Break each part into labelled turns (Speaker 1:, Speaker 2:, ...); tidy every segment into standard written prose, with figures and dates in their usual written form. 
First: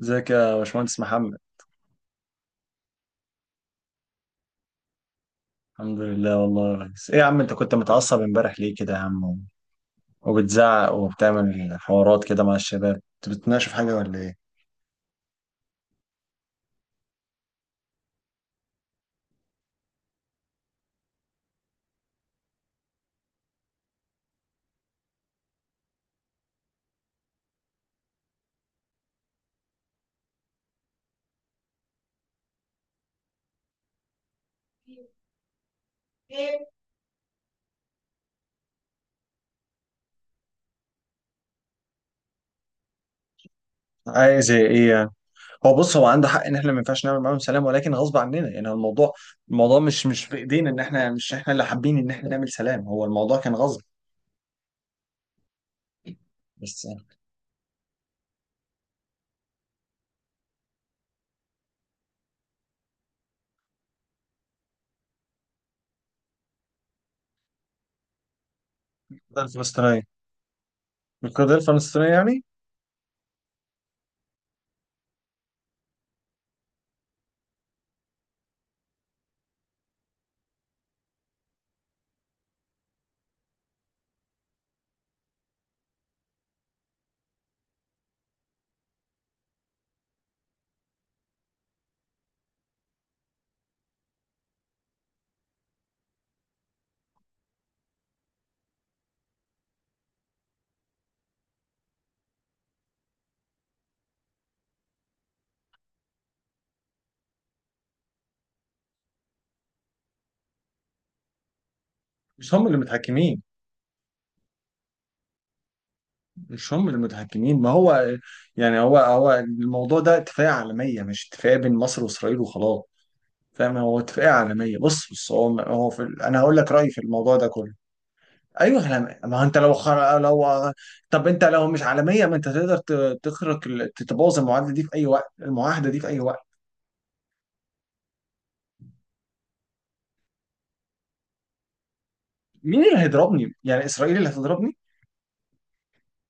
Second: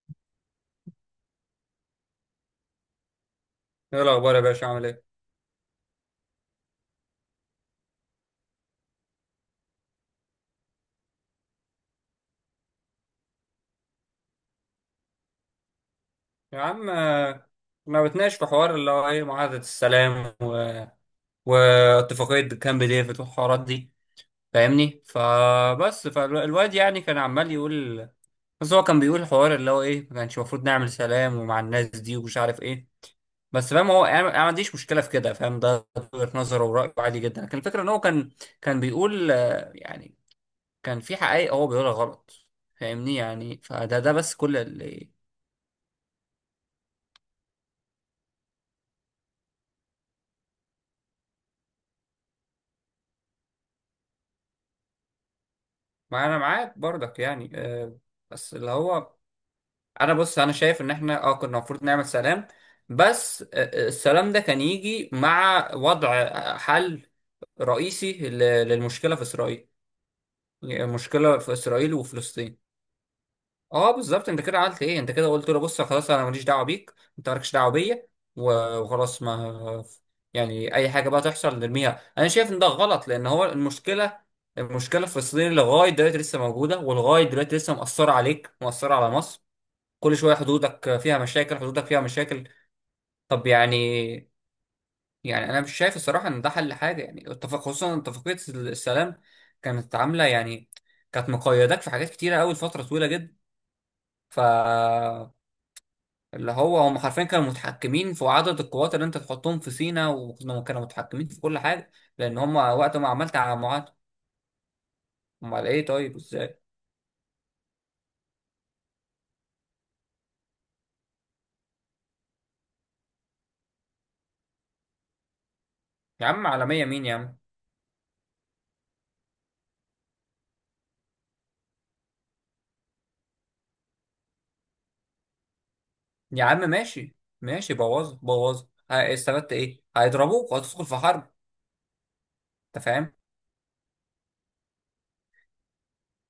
Speaker 1: ازيك يا باشمهندس محمد؟
Speaker 2: ايه الاخبار يا باشا عامل ايه؟
Speaker 1: الحمد لله والله يا ريس. ايه يا عم، انت كنت متعصب امبارح ليه كده يا عم؟ وبتزعق وبتعمل حوارات كده مع الشباب، انت بتتناقشوا في حاجه ولا ايه؟
Speaker 2: يا عم ما بتناقش في حوار اللي هو ايه معاهدة السلام واتفاقية كامب ديفيد والحوارات دي. فاهمني؟ فبس فالواد يعني كان عمال يقول. بس هو كان بيقول حوار اللي هو ايه، ما كانش المفروض نعمل سلام ومع الناس دي ومش عارف ايه. بس فاهم هو أنا ما عنديش مشكلة في كده. فاهم ده؟ وجهة نظره ورأيه عادي جدا، لكن الفكرة ان هو كان بيقول يعني كان في حقائق هو بيقولها غلط. فاهمني؟ يعني فده بس
Speaker 1: عايز
Speaker 2: كل
Speaker 1: ايه يعني؟
Speaker 2: اللي.
Speaker 1: هو بص، هو عنده حق ان احنا ما ينفعش نعمل معاهم سلام، ولكن غصب عننا يعني. هو الموضوع مش في ايدينا، ان احنا مش احنا اللي حابين ان احنا نعمل سلام، هو الموضوع كان غصب.
Speaker 2: ما انا معاك
Speaker 1: بس يعني.
Speaker 2: برضك يعني بس اللي هو انا بص، انا شايف ان احنا اه كنا المفروض نعمل سلام، بس السلام ده كان يجي مع وضع حل رئيسي للمشكلة في
Speaker 1: القضيه
Speaker 2: اسرائيل.
Speaker 1: الفلسطينيه.
Speaker 2: المشكلة في
Speaker 1: القضيه
Speaker 2: اسرائيل
Speaker 1: الفلسطينيه يعني.
Speaker 2: وفلسطين. اه بالظبط، انت كده عملت ايه؟ انت كده قلت له بص خلاص، انا ماليش دعوه بيك، انت مالكش دعوه بيا، وخلاص ما يعني اي حاجه بقى تحصل نرميها. انا شايف ان ده غلط، لان هو المشكله الفلسطينيه لغايه دلوقتي لسه موجوده، ولغايه دلوقتي لسه مأثره عليك، مأثره على مصر. كل شويه حدودك فيها مشاكل، حدودك فيها مشاكل. طب يعني، يعني انا مش شايف الصراحه ان ده حل حاجه. يعني اتفاق، خصوصا اتفاقيه السلام كانت عامله يعني، كانت مقيداك في حاجات كتيره قوي لفتره طويله جدا. ف اللي هو هم حرفيا كانوا متحكمين في عدد القوات اللي انت تحطهم في سيناء، وكانوا متحكمين في كل حاجه، لان
Speaker 1: مش
Speaker 2: هم
Speaker 1: هم اللي
Speaker 2: وقت ما عملت
Speaker 1: متحكمين،
Speaker 2: على معاهده. امال ايه؟ طيب ازاي؟
Speaker 1: مش هم المتحكمين ما هو. يعني هو الموضوع ده اتفاقية عالمية، مش اتفاقية بين مصر وإسرائيل وخلاص. فاهم؟ هو اتفاقية عالمية. بص، هو في
Speaker 2: يا
Speaker 1: أنا
Speaker 2: عم
Speaker 1: هقول لك
Speaker 2: عالميه
Speaker 1: رأيي في
Speaker 2: مين يا
Speaker 1: الموضوع
Speaker 2: عم؟
Speaker 1: ده كله. أيوه احنا، ما هو أنت لو لو، طب أنت لو مش عالمية، ما أنت تقدر تخرق تتبوظ المعاهدة دي في أي وقت، المعاهدة دي في أي
Speaker 2: يا
Speaker 1: وقت.
Speaker 2: عم ماشي، ماشي، بوظ بوظ. استفدت ايه؟ هيضربوك وهتدخل في حرب.
Speaker 1: مين
Speaker 2: انت
Speaker 1: اللي
Speaker 2: فاهم؟
Speaker 1: هيضربني؟ يعني إسرائيل اللي هتضربني؟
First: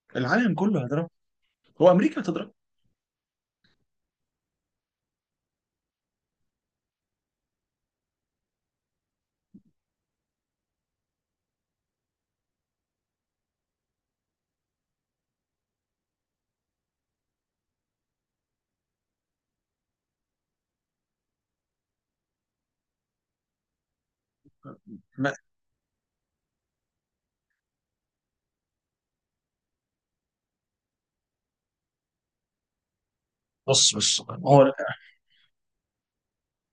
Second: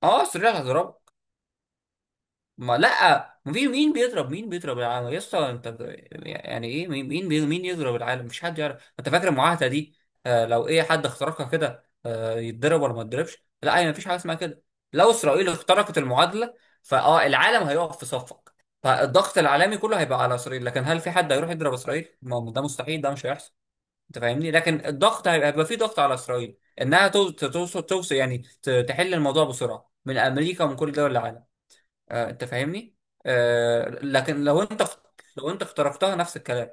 Speaker 2: اه سريع
Speaker 1: العالم كله هيضربني؟
Speaker 2: هتضربك.
Speaker 1: هو أمريكا هتضربني؟
Speaker 2: ما لا، مين بيضرب؟ مين بيضرب العالم يا اسطى؟ انت يعني ايه؟ مين يضرب العالم؟ مش حد يعرف. انت فاكر المعاهده دي آه لو ايه حد اخترقها كده آه يتضرب ولا ما يتضربش؟ لا هي مفيش حاجه اسمها كده. لو اسرائيل اخترقت المعادله فاه العالم هيقف في صفك، فالضغط العالمي كله هيبقى على اسرائيل. لكن هل في حد هيروح يضرب اسرائيل؟ ما هو ده مستحيل، ده مش هيحصل. انت فاهمني؟ لكن الضغط
Speaker 1: ما-
Speaker 2: هيبقى فيه ضغط على اسرائيل انها توصل يعني تحل الموضوع بسرعه من امريكا ومن كل دول العالم. انت فاهمني؟
Speaker 1: بص بص،
Speaker 2: لكن لو
Speaker 1: هو
Speaker 2: انت، لو انت اخترقتها نفس الكلام.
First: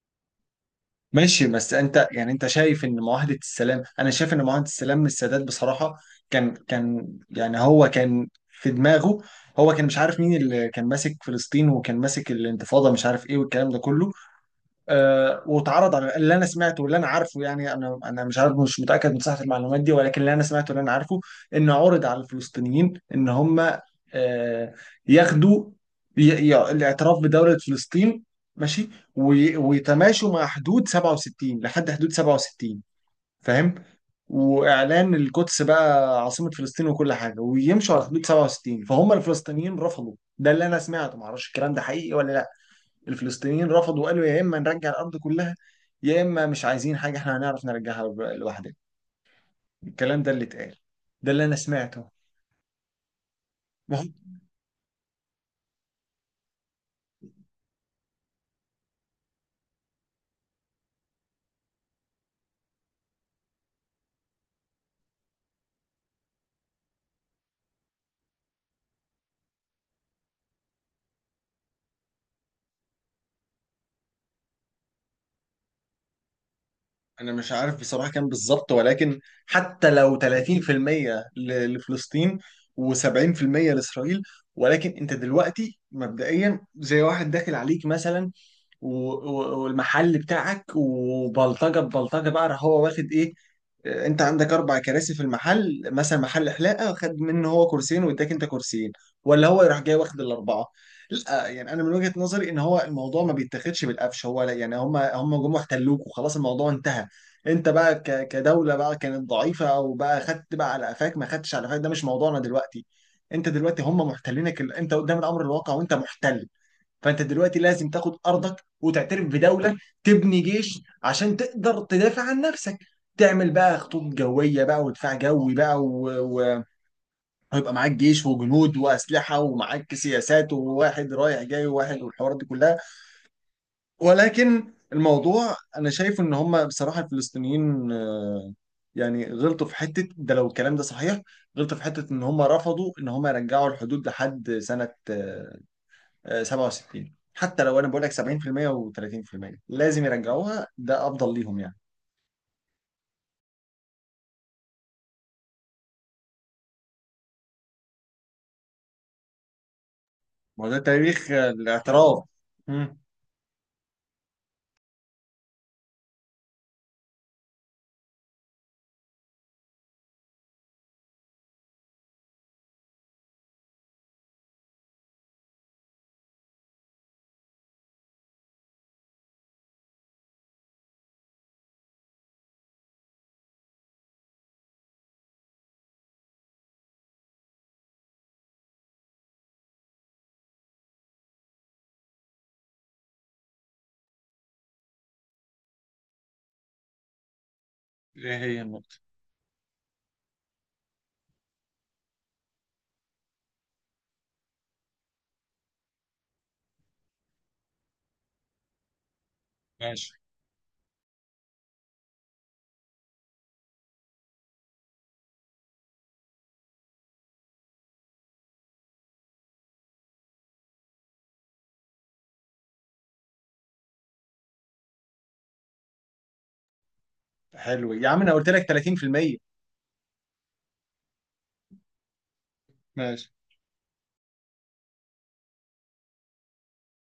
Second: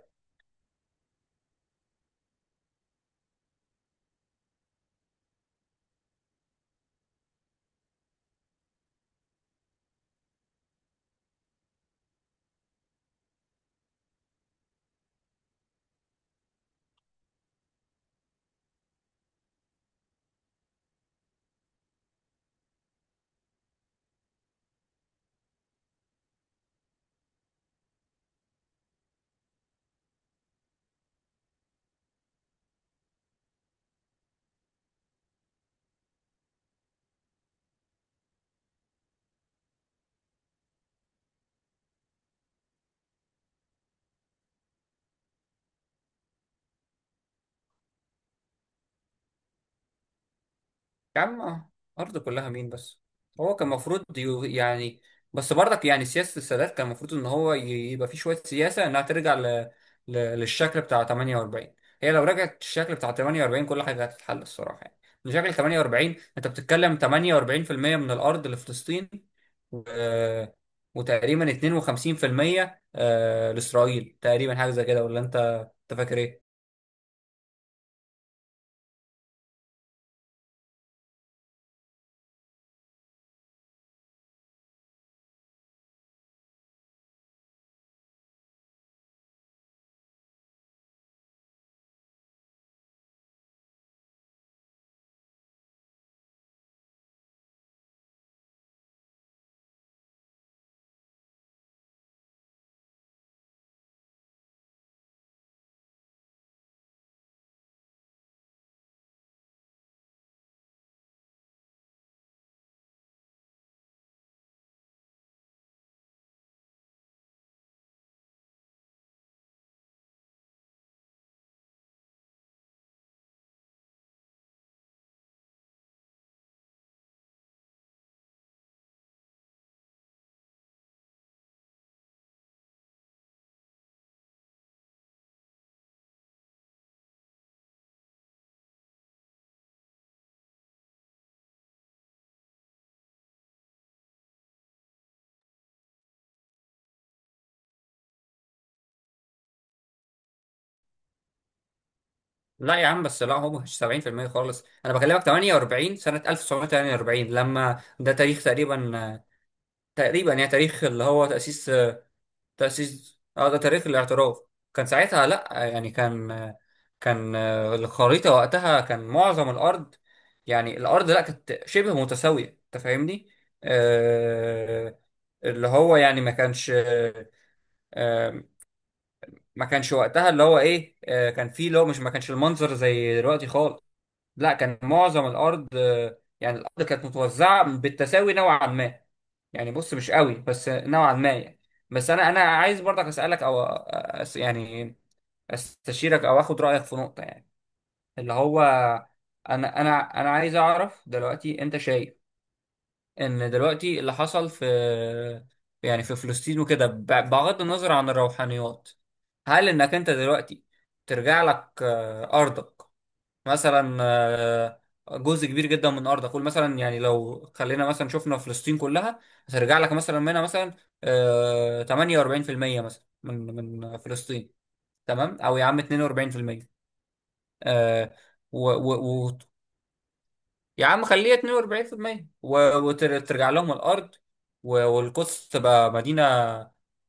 Speaker 1: ماشي. بس انت يعني، انت شايف ان معاهدة السلام، انا شايف ان معاهدة السلام من السادات بصراحة كان يعني، هو كان في دماغه. هو كان مش عارف مين اللي كان ماسك فلسطين، وكان ماسك الانتفاضة، مش عارف ايه والكلام ده كله. واتعرض على اللي انا سمعته واللي انا عارفه. يعني انا مش عارف، مش متاكد من صحه المعلومات دي، ولكن اللي انا سمعته واللي انا عارفه، انه عرض على الفلسطينيين ان هم آه، ياخدوا ي- الاعتراف بدوله فلسطين، ماشي، ويتماشوا مع حدود 67، لحد حدود 67. فاهم؟ واعلان القدس بقى عاصمه فلسطين وكل حاجه، ويمشوا على حدود 67. فهم الفلسطينيين رفضوا، ده اللي انا سمعته، معرفش الكلام ده حقيقي ولا لا. الفلسطينيين رفضوا وقالوا يا اما نرجع الارض كلها، يا اما مش عايزين حاجه، احنا هنعرف نرجعها لوحدنا. الكلام ده اللي اتقال،
Speaker 2: يا
Speaker 1: ده
Speaker 2: عم
Speaker 1: اللي انا سمعته.
Speaker 2: أرض كلها مين بس؟ هو كان المفروض
Speaker 1: وهو-
Speaker 2: يعني، بس برضك يعني سياسة السادات كان المفروض إن هو يبقى فيه شوية سياسة إنها ترجع للشكل بتاع 48. هي لو رجعت الشكل بتاع 48، كل حاجة هتتحل الصراحة يعني. من شكل 48، أنت بتتكلم 48% من الأرض لفلسطين، و... وتقريبا 52% لإسرائيل تقريبا، حاجة زي كده، ولا أنت فاكر إيه؟
Speaker 1: انا مش عارف بصراحه كام بالظبط، ولكن حتى لو 30% لفلسطين و70% لاسرائيل. ولكن انت دلوقتي مبدئيا زي واحد داخل عليك مثلا، والمحل بتاعك، وبلطجه ببلطجه بقى، راح هو واخد ايه؟ انت عندك اربع كراسي في المحل مثلا، محل حلاقه، خد منه هو كرسيين واداك انت كرسيين، ولا هو يروح جاي واخد الاربعه؟ لا، يعني انا من وجهه نظري ان هو الموضوع ما بيتاخدش بالقفش. هو لا يعني، هم جم واحتلوك وخلاص، الموضوع انتهى. انت بقى كدوله بقى كانت ضعيفه، او بقى خدت بقى على قفاك، ما خدتش على قفاك، ده مش موضوعنا دلوقتي. انت دلوقتي هم محتلينك، انت قدام الامر الواقع، وانت محتل. فانت دلوقتي لازم تاخد ارضك وتعترف بدوله، تبني جيش عشان تقدر تدافع عن نفسك، تعمل بقى خطوط جويه بقى ودفاع جوي بقى ويبقى معاك جيش وجنود واسلحه، ومعاك سياسات، وواحد رايح جاي وواحد، والحوارات دي كلها. ولكن الموضوع، انا شايف ان هم بصراحه الفلسطينيين يعني غلطوا في حته، ده لو الكلام ده صحيح. غلطوا في حته ان هم رفضوا ان هم يرجعوا الحدود لحد سنه 67. حتى لو انا بقول لك 70% و30%، لازم يرجعوها، ده افضل ليهم يعني.
Speaker 2: لا يا عم، بس لا هو مش 70% خالص. انا بكلمك 48، سنة 1948، لما ده تاريخ تقريبا، تقريبا يعني
Speaker 1: ما هو ده
Speaker 2: تاريخ اللي هو
Speaker 1: تاريخ
Speaker 2: تأسيس
Speaker 1: الاعتراف. مم.
Speaker 2: تأسيس اه ده تاريخ الاعتراف. كان ساعتها لا يعني كان الخريطة وقتها كان معظم الأرض يعني الأرض، لا كانت شبه متساوية. أنت فاهمني؟ آه اللي هو يعني ما كانش آه ما كانش وقتها اللي هو إيه آه كان فيه اللي هو مش، ما كانش المنظر زي دلوقتي خالص. لا كان معظم الارض يعني الارض كانت متوزعه بالتساوي نوعا ما، يعني بص مش قوي بس نوعا ما يعني. بس انا عايز برضك اسالك او أس يعني استشيرك او اخد رايك في نقطه يعني، اللي
Speaker 1: ايه
Speaker 2: هو
Speaker 1: هي النقطة؟
Speaker 2: انا عايز اعرف دلوقتي، انت شايف ان دلوقتي اللي حصل في يعني في فلسطين وكده بغض النظر عن الروحانيات، هل انك انت
Speaker 1: ماشي.
Speaker 2: دلوقتي ترجع لك ارضك، مثلا جزء كبير جدا من ارضك؟ قول مثلا يعني لو خلينا مثلا شفنا فلسطين كلها، هترجع لك مثلا منها مثلا 48% مثلا من فلسطين، تمام، او يا عم 42%،
Speaker 1: حلو يا
Speaker 2: آه،
Speaker 1: عم، انا قلت لك
Speaker 2: و-
Speaker 1: 30%.
Speaker 2: و- يا عم خليها 42%
Speaker 1: ماشي.
Speaker 2: وترجع لهم الارض. والقدس تبقى مدينه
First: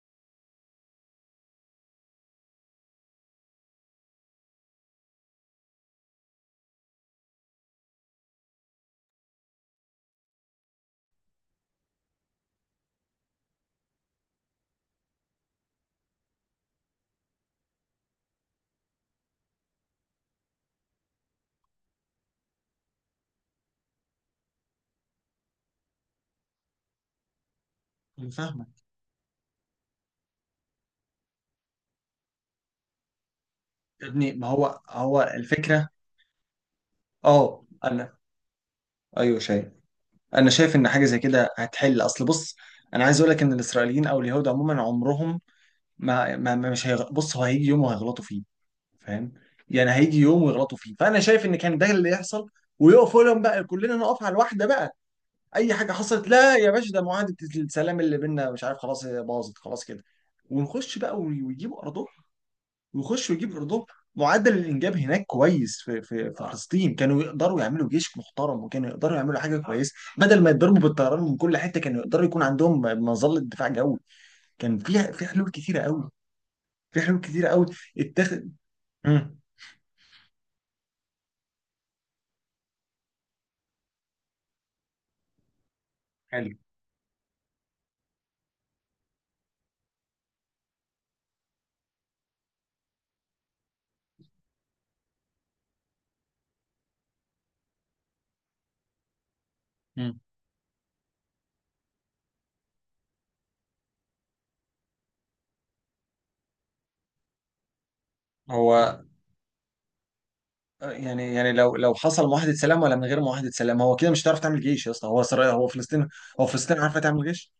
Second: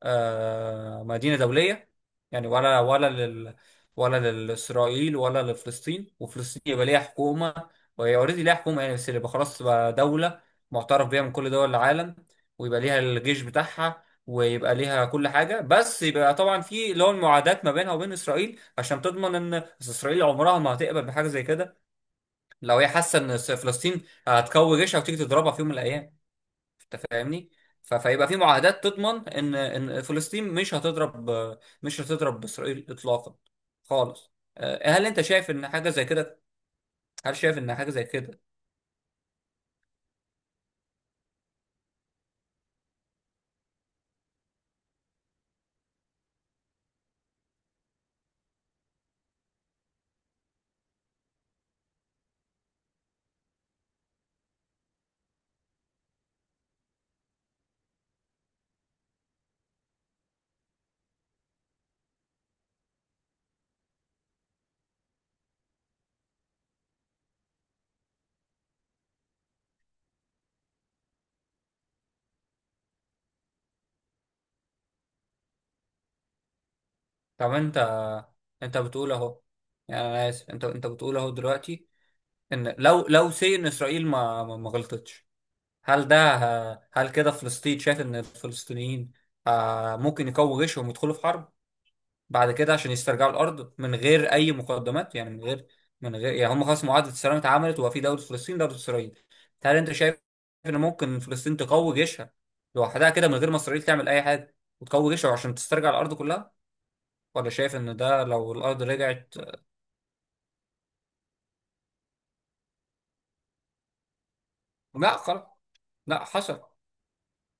Speaker 2: آه مدينه دوليه يعني، ولا لاسرائيل ولا لفلسطين. وفلسطين يبقى ليها حكومه، وهي اوريدي ليها حكومه يعني، بس يبقى خلاص تبقى دوله معترف بيها من كل دول العالم. ويبقى ليها الجيش بتاعها، ويبقى ليها كل حاجه، بس يبقى طبعا في اللي هو المعادات ما بينها وبين اسرائيل عشان تضمن، ان بس إسرائيل عمرها ما هتقبل بحاجه زي كده لو هي حاسه ان فلسطين هتقوي جيشها وتيجي تضربها في يوم من الايام. انت فاهمني؟ فيبقى
Speaker 1: انا
Speaker 2: في
Speaker 1: فاهمك.
Speaker 2: معاهدات تضمن ان فلسطين مش هتضرب، مش هتضرب اسرائيل اطلاقا،
Speaker 1: يا
Speaker 2: خالص.
Speaker 1: ابني، ما هو
Speaker 2: هل انت
Speaker 1: هو
Speaker 2: شايف ان
Speaker 1: الفكره.
Speaker 2: حاجه زي كده؟ هل شايف
Speaker 1: اه
Speaker 2: ان حاجه زي
Speaker 1: انا.
Speaker 2: كده؟
Speaker 1: ايوه شايف، انا شايف ان حاجه زي كده هتحل. اصل بص، انا عايز اقول لك ان الاسرائيليين او اليهود عموما عمرهم ما، مش بص، هو هيجي يوم وهيغلطوا فيه. فاهم؟ يعني هيجي يوم ويغلطوا فيه، فانا شايف ان كان ده اللي يحصل، ويقفوا لهم بقى، كلنا نقف على الواحده بقى. اي حاجه حصلت، لا يا باشا ده معاهده السلام اللي بينا مش عارف، خلاص هي باظت خلاص كده، ونخش بقى ويجيبوا ارضهم، ويخشوا يجيبوا ارضهم. معدل الانجاب هناك كويس في فلسطين، كانوا يقدروا يعملوا جيش محترم، وكانوا يقدروا يعملوا حاجه كويسه بدل ما يتضربوا بالطيران من كل حته، كانوا يقدروا يكون عندهم مظله دفاع جوي. كان في حلول كتيره قوي، في حلول كتيره
Speaker 2: طب
Speaker 1: قوي.
Speaker 2: انت،
Speaker 1: اتخذ.
Speaker 2: انت بتقول
Speaker 1: مم.
Speaker 2: اهو، يعني انا اسف، انت بتقول اهو دلوقتي، ان لو لو سي ان اسرائيل ما غلطتش، هل ده،
Speaker 1: حلو.
Speaker 2: هل كده فلسطين، شايف ان الفلسطينيين ممكن يقووا جيشهم ويدخلوا في حرب بعد كده عشان يسترجعوا الارض من غير اي مقدمات، يعني من غير يعني هم خلاص معاهده السلام اتعملت وبقى في دوله فلسطين دوله اسرائيل. هل انت شايف
Speaker 1: مم.
Speaker 2: ان ممكن فلسطين تقوي جيشها لوحدها كده من غير ما اسرائيل تعمل اي حاجه، وتقوي جيشها عشان تسترجع الارض كلها، ولا شايف ان ده لو الارض
Speaker 1: هو
Speaker 2: رجعت؟
Speaker 1: يعني لو حصل معاهدة سلام، ولا من غير معاهدة سلام، هو كده مش هتعرف تعمل جيش يا اسطى.
Speaker 2: لا
Speaker 1: هو
Speaker 2: خلاص،
Speaker 1: اسرائيل، هو فلسطين.
Speaker 2: لا
Speaker 1: هو
Speaker 2: حصل.
Speaker 1: فلسطين عارفة تعمل جيش؟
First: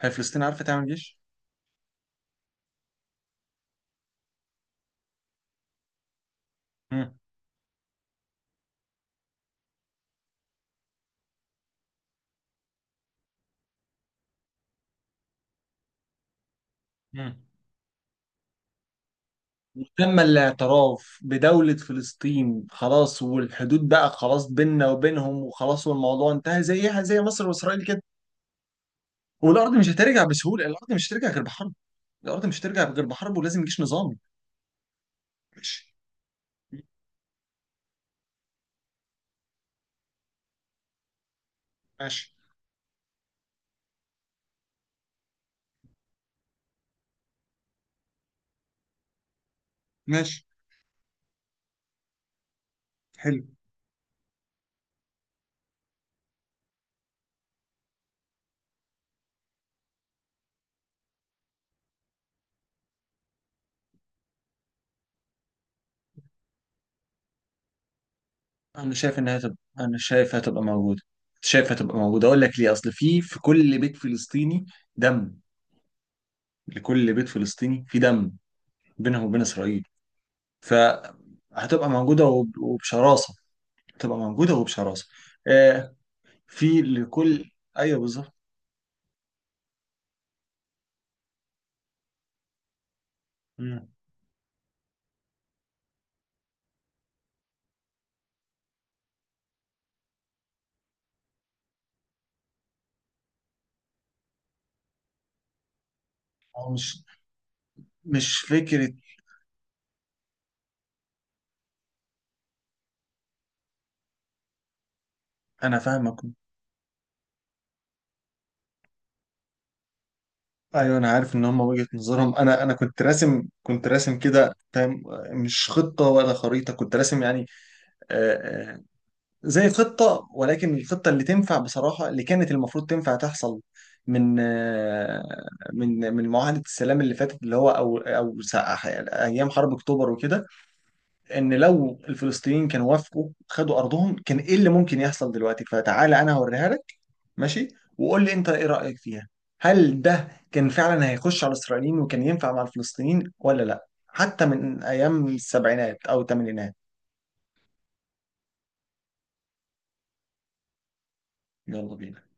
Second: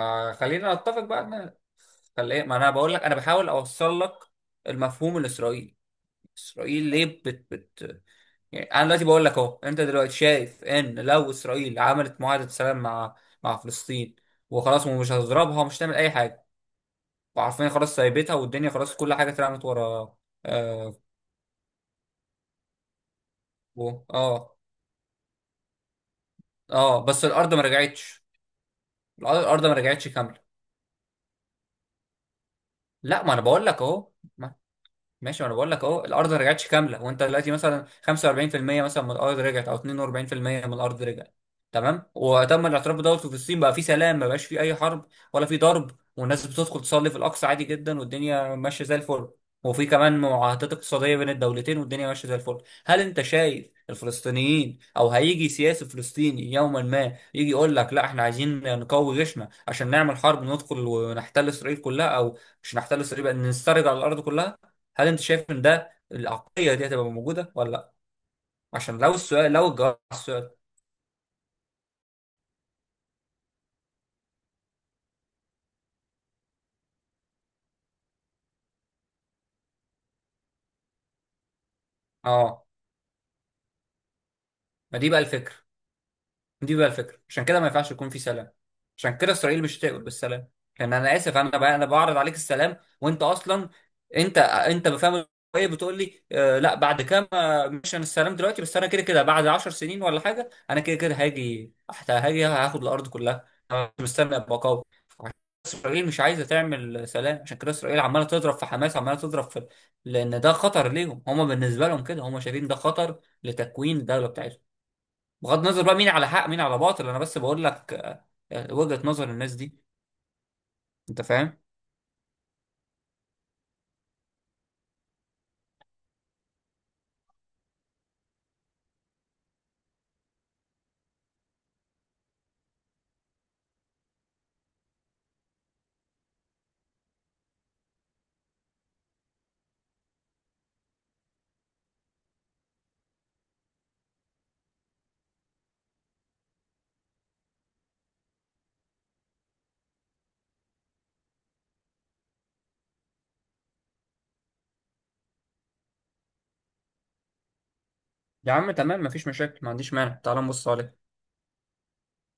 Speaker 1: هي فلسطين عارفة
Speaker 2: خلينا
Speaker 1: تعمل
Speaker 2: نتفق
Speaker 1: جيش؟
Speaker 2: بقى ان، خلي، ما انا بقول لك، انا بحاول اوصل لك المفهوم الاسرائيلي. اسرائيل ليه
Speaker 1: مم.
Speaker 2: بت يعني، انا دلوقتي بقول لك اهو، انت دلوقتي شايف ان لو اسرائيل عملت معاهده سلام مع مع فلسطين وخلاص، ومش هتضربها، ومش هتعمل اي حاجه،
Speaker 1: مم.
Speaker 2: وعارفين خلاص سايبتها والدنيا خلاص كل حاجه اترمت ورا.
Speaker 1: وتم
Speaker 2: اه
Speaker 1: الاعتراف بدولة فلسطين خلاص، والحدود
Speaker 2: و-
Speaker 1: بقى خلاص
Speaker 2: اه
Speaker 1: بيننا وبينهم وخلاص، والموضوع انتهى، زيها
Speaker 2: اه
Speaker 1: زي
Speaker 2: بس
Speaker 1: مصر
Speaker 2: الارض ما
Speaker 1: واسرائيل كده.
Speaker 2: رجعتش. الأرض
Speaker 1: والارض
Speaker 2: ما
Speaker 1: مش
Speaker 2: رجعتش
Speaker 1: هترجع
Speaker 2: كامله.
Speaker 1: بسهولة، الارض مش هترجع غير بحرب، الارض مش هترجع غير
Speaker 2: لا ما
Speaker 1: بحرب،
Speaker 2: انا
Speaker 1: ولازم
Speaker 2: بقول
Speaker 1: جيش
Speaker 2: لك اهو
Speaker 1: نظامي.
Speaker 2: ماشي، ما انا بقول لك
Speaker 1: ماشي.
Speaker 2: اهو، الارض ما رجعتش كامله، وانت دلوقتي مثلا 45% مثلا من الارض رجعت، او 42% من الارض رجعت، تمام،
Speaker 1: ماشي.
Speaker 2: وتم الاعتراف بدوت وفي الصين بقى في سلام، ما بقاش في اي حرب ولا في ضرب، والناس بتدخل تصلي في الاقصى عادي جدا والدنيا ماشيه زي الفل. وفي كمان
Speaker 1: ماشي.
Speaker 2: معاهدات اقتصاديه بين الدولتين والدنيا ماشيه زي الفل. هل انت
Speaker 1: حلو.
Speaker 2: شايف الفلسطينيين، او هيجي سياسي فلسطيني يوما ما يجي يقول لك لا احنا عايزين نقوي جيشنا عشان نعمل حرب ندخل ونحتل اسرائيل كلها، او مش نحتل اسرائيل بقى نسترجع الارض كلها؟ هل انت شايف ان ده العقليه دي هتبقى موجوده ولا لا؟
Speaker 1: انا
Speaker 2: عشان لو
Speaker 1: شايف انها
Speaker 2: السؤال،
Speaker 1: هتبقى،
Speaker 2: لو
Speaker 1: انا
Speaker 2: الجواب على
Speaker 1: شايف
Speaker 2: السؤال
Speaker 1: هتبقى موجوده، شايف هتبقى موجوده. اقول لك ليه؟ اصل في كل بيت فلسطيني دم. لكل بيت فلسطيني في دم بينهم وبين اسرائيل. فهتبقى موجوده
Speaker 2: اه
Speaker 1: وبشراسه، هتبقى موجوده
Speaker 2: ما
Speaker 1: وبشراسه.
Speaker 2: دي بقى الفكره.
Speaker 1: آه.
Speaker 2: دي
Speaker 1: في
Speaker 2: بقى الفكره، عشان
Speaker 1: لكل.
Speaker 2: كده ما ينفعش
Speaker 1: ايوه
Speaker 2: يكون في
Speaker 1: بالظبط.
Speaker 2: سلام، عشان كده اسرائيل مش هتقبل بالسلام. لان انا اسف، انا بقى انا بعرض عليك السلام، وانت اصلا
Speaker 1: مم.
Speaker 2: انت بفهم ايه؟ بتقول لي آه لا بعد كام مش انا السلام دلوقتي، بس انا كده كده بعد 10 سنين ولا حاجه انا كده كده هاجي، حتى هاجي هاخد الارض كلها، انا مش مستني ابقى قوي. اسرائيل مش عايزه
Speaker 1: هو مش
Speaker 2: تعمل سلام، عشان كده اسرائيل عماله
Speaker 1: مش
Speaker 2: تضرب في
Speaker 1: فكره.
Speaker 2: حماس، عماله تضرب في. لان ده خطر ليهم هم، بالنسبه لهم كده هم شايفين ده خطر لتكوين الدوله بتاعتهم. بغض
Speaker 1: انا
Speaker 2: النظر بقى مين
Speaker 1: فاهمك.
Speaker 2: على حق مين على باطل، انا بس بقول لك وجهة نظر الناس دي.
Speaker 1: ايوه انا
Speaker 2: انت
Speaker 1: عارف ان
Speaker 2: فاهم؟
Speaker 1: هم وجهه نظرهم. انا كنت راسم، كنت راسم كده. فاهم؟ مش خطه ولا خريطه، كنت راسم يعني. آه، آه، زي خطة. ولكن الخطة اللي تنفع بصراحة، اللي كانت المفروض تنفع تحصل من من معاهدة السلام اللي فاتت، اللي هو أو أو أيام حرب أكتوبر وكده. إن لو الفلسطينيين كانوا وافقوا خدوا أرضهم، كان إيه اللي ممكن يحصل دلوقتي؟ فتعالى أنا هوريها لك. ماشي. وقول لي أنت إيه رأيك فيها، هل ده كان فعلا هيخش على الإسرائيليين وكان ينفع مع الفلسطينيين ولا لأ؟ حتى من أيام السبعينات أو الثمانينات.
Speaker 2: يا عم تمام، مفيش مشاكل، ما عنديش مانع، تعال نبص عليه.
Speaker 1: يلا بينا.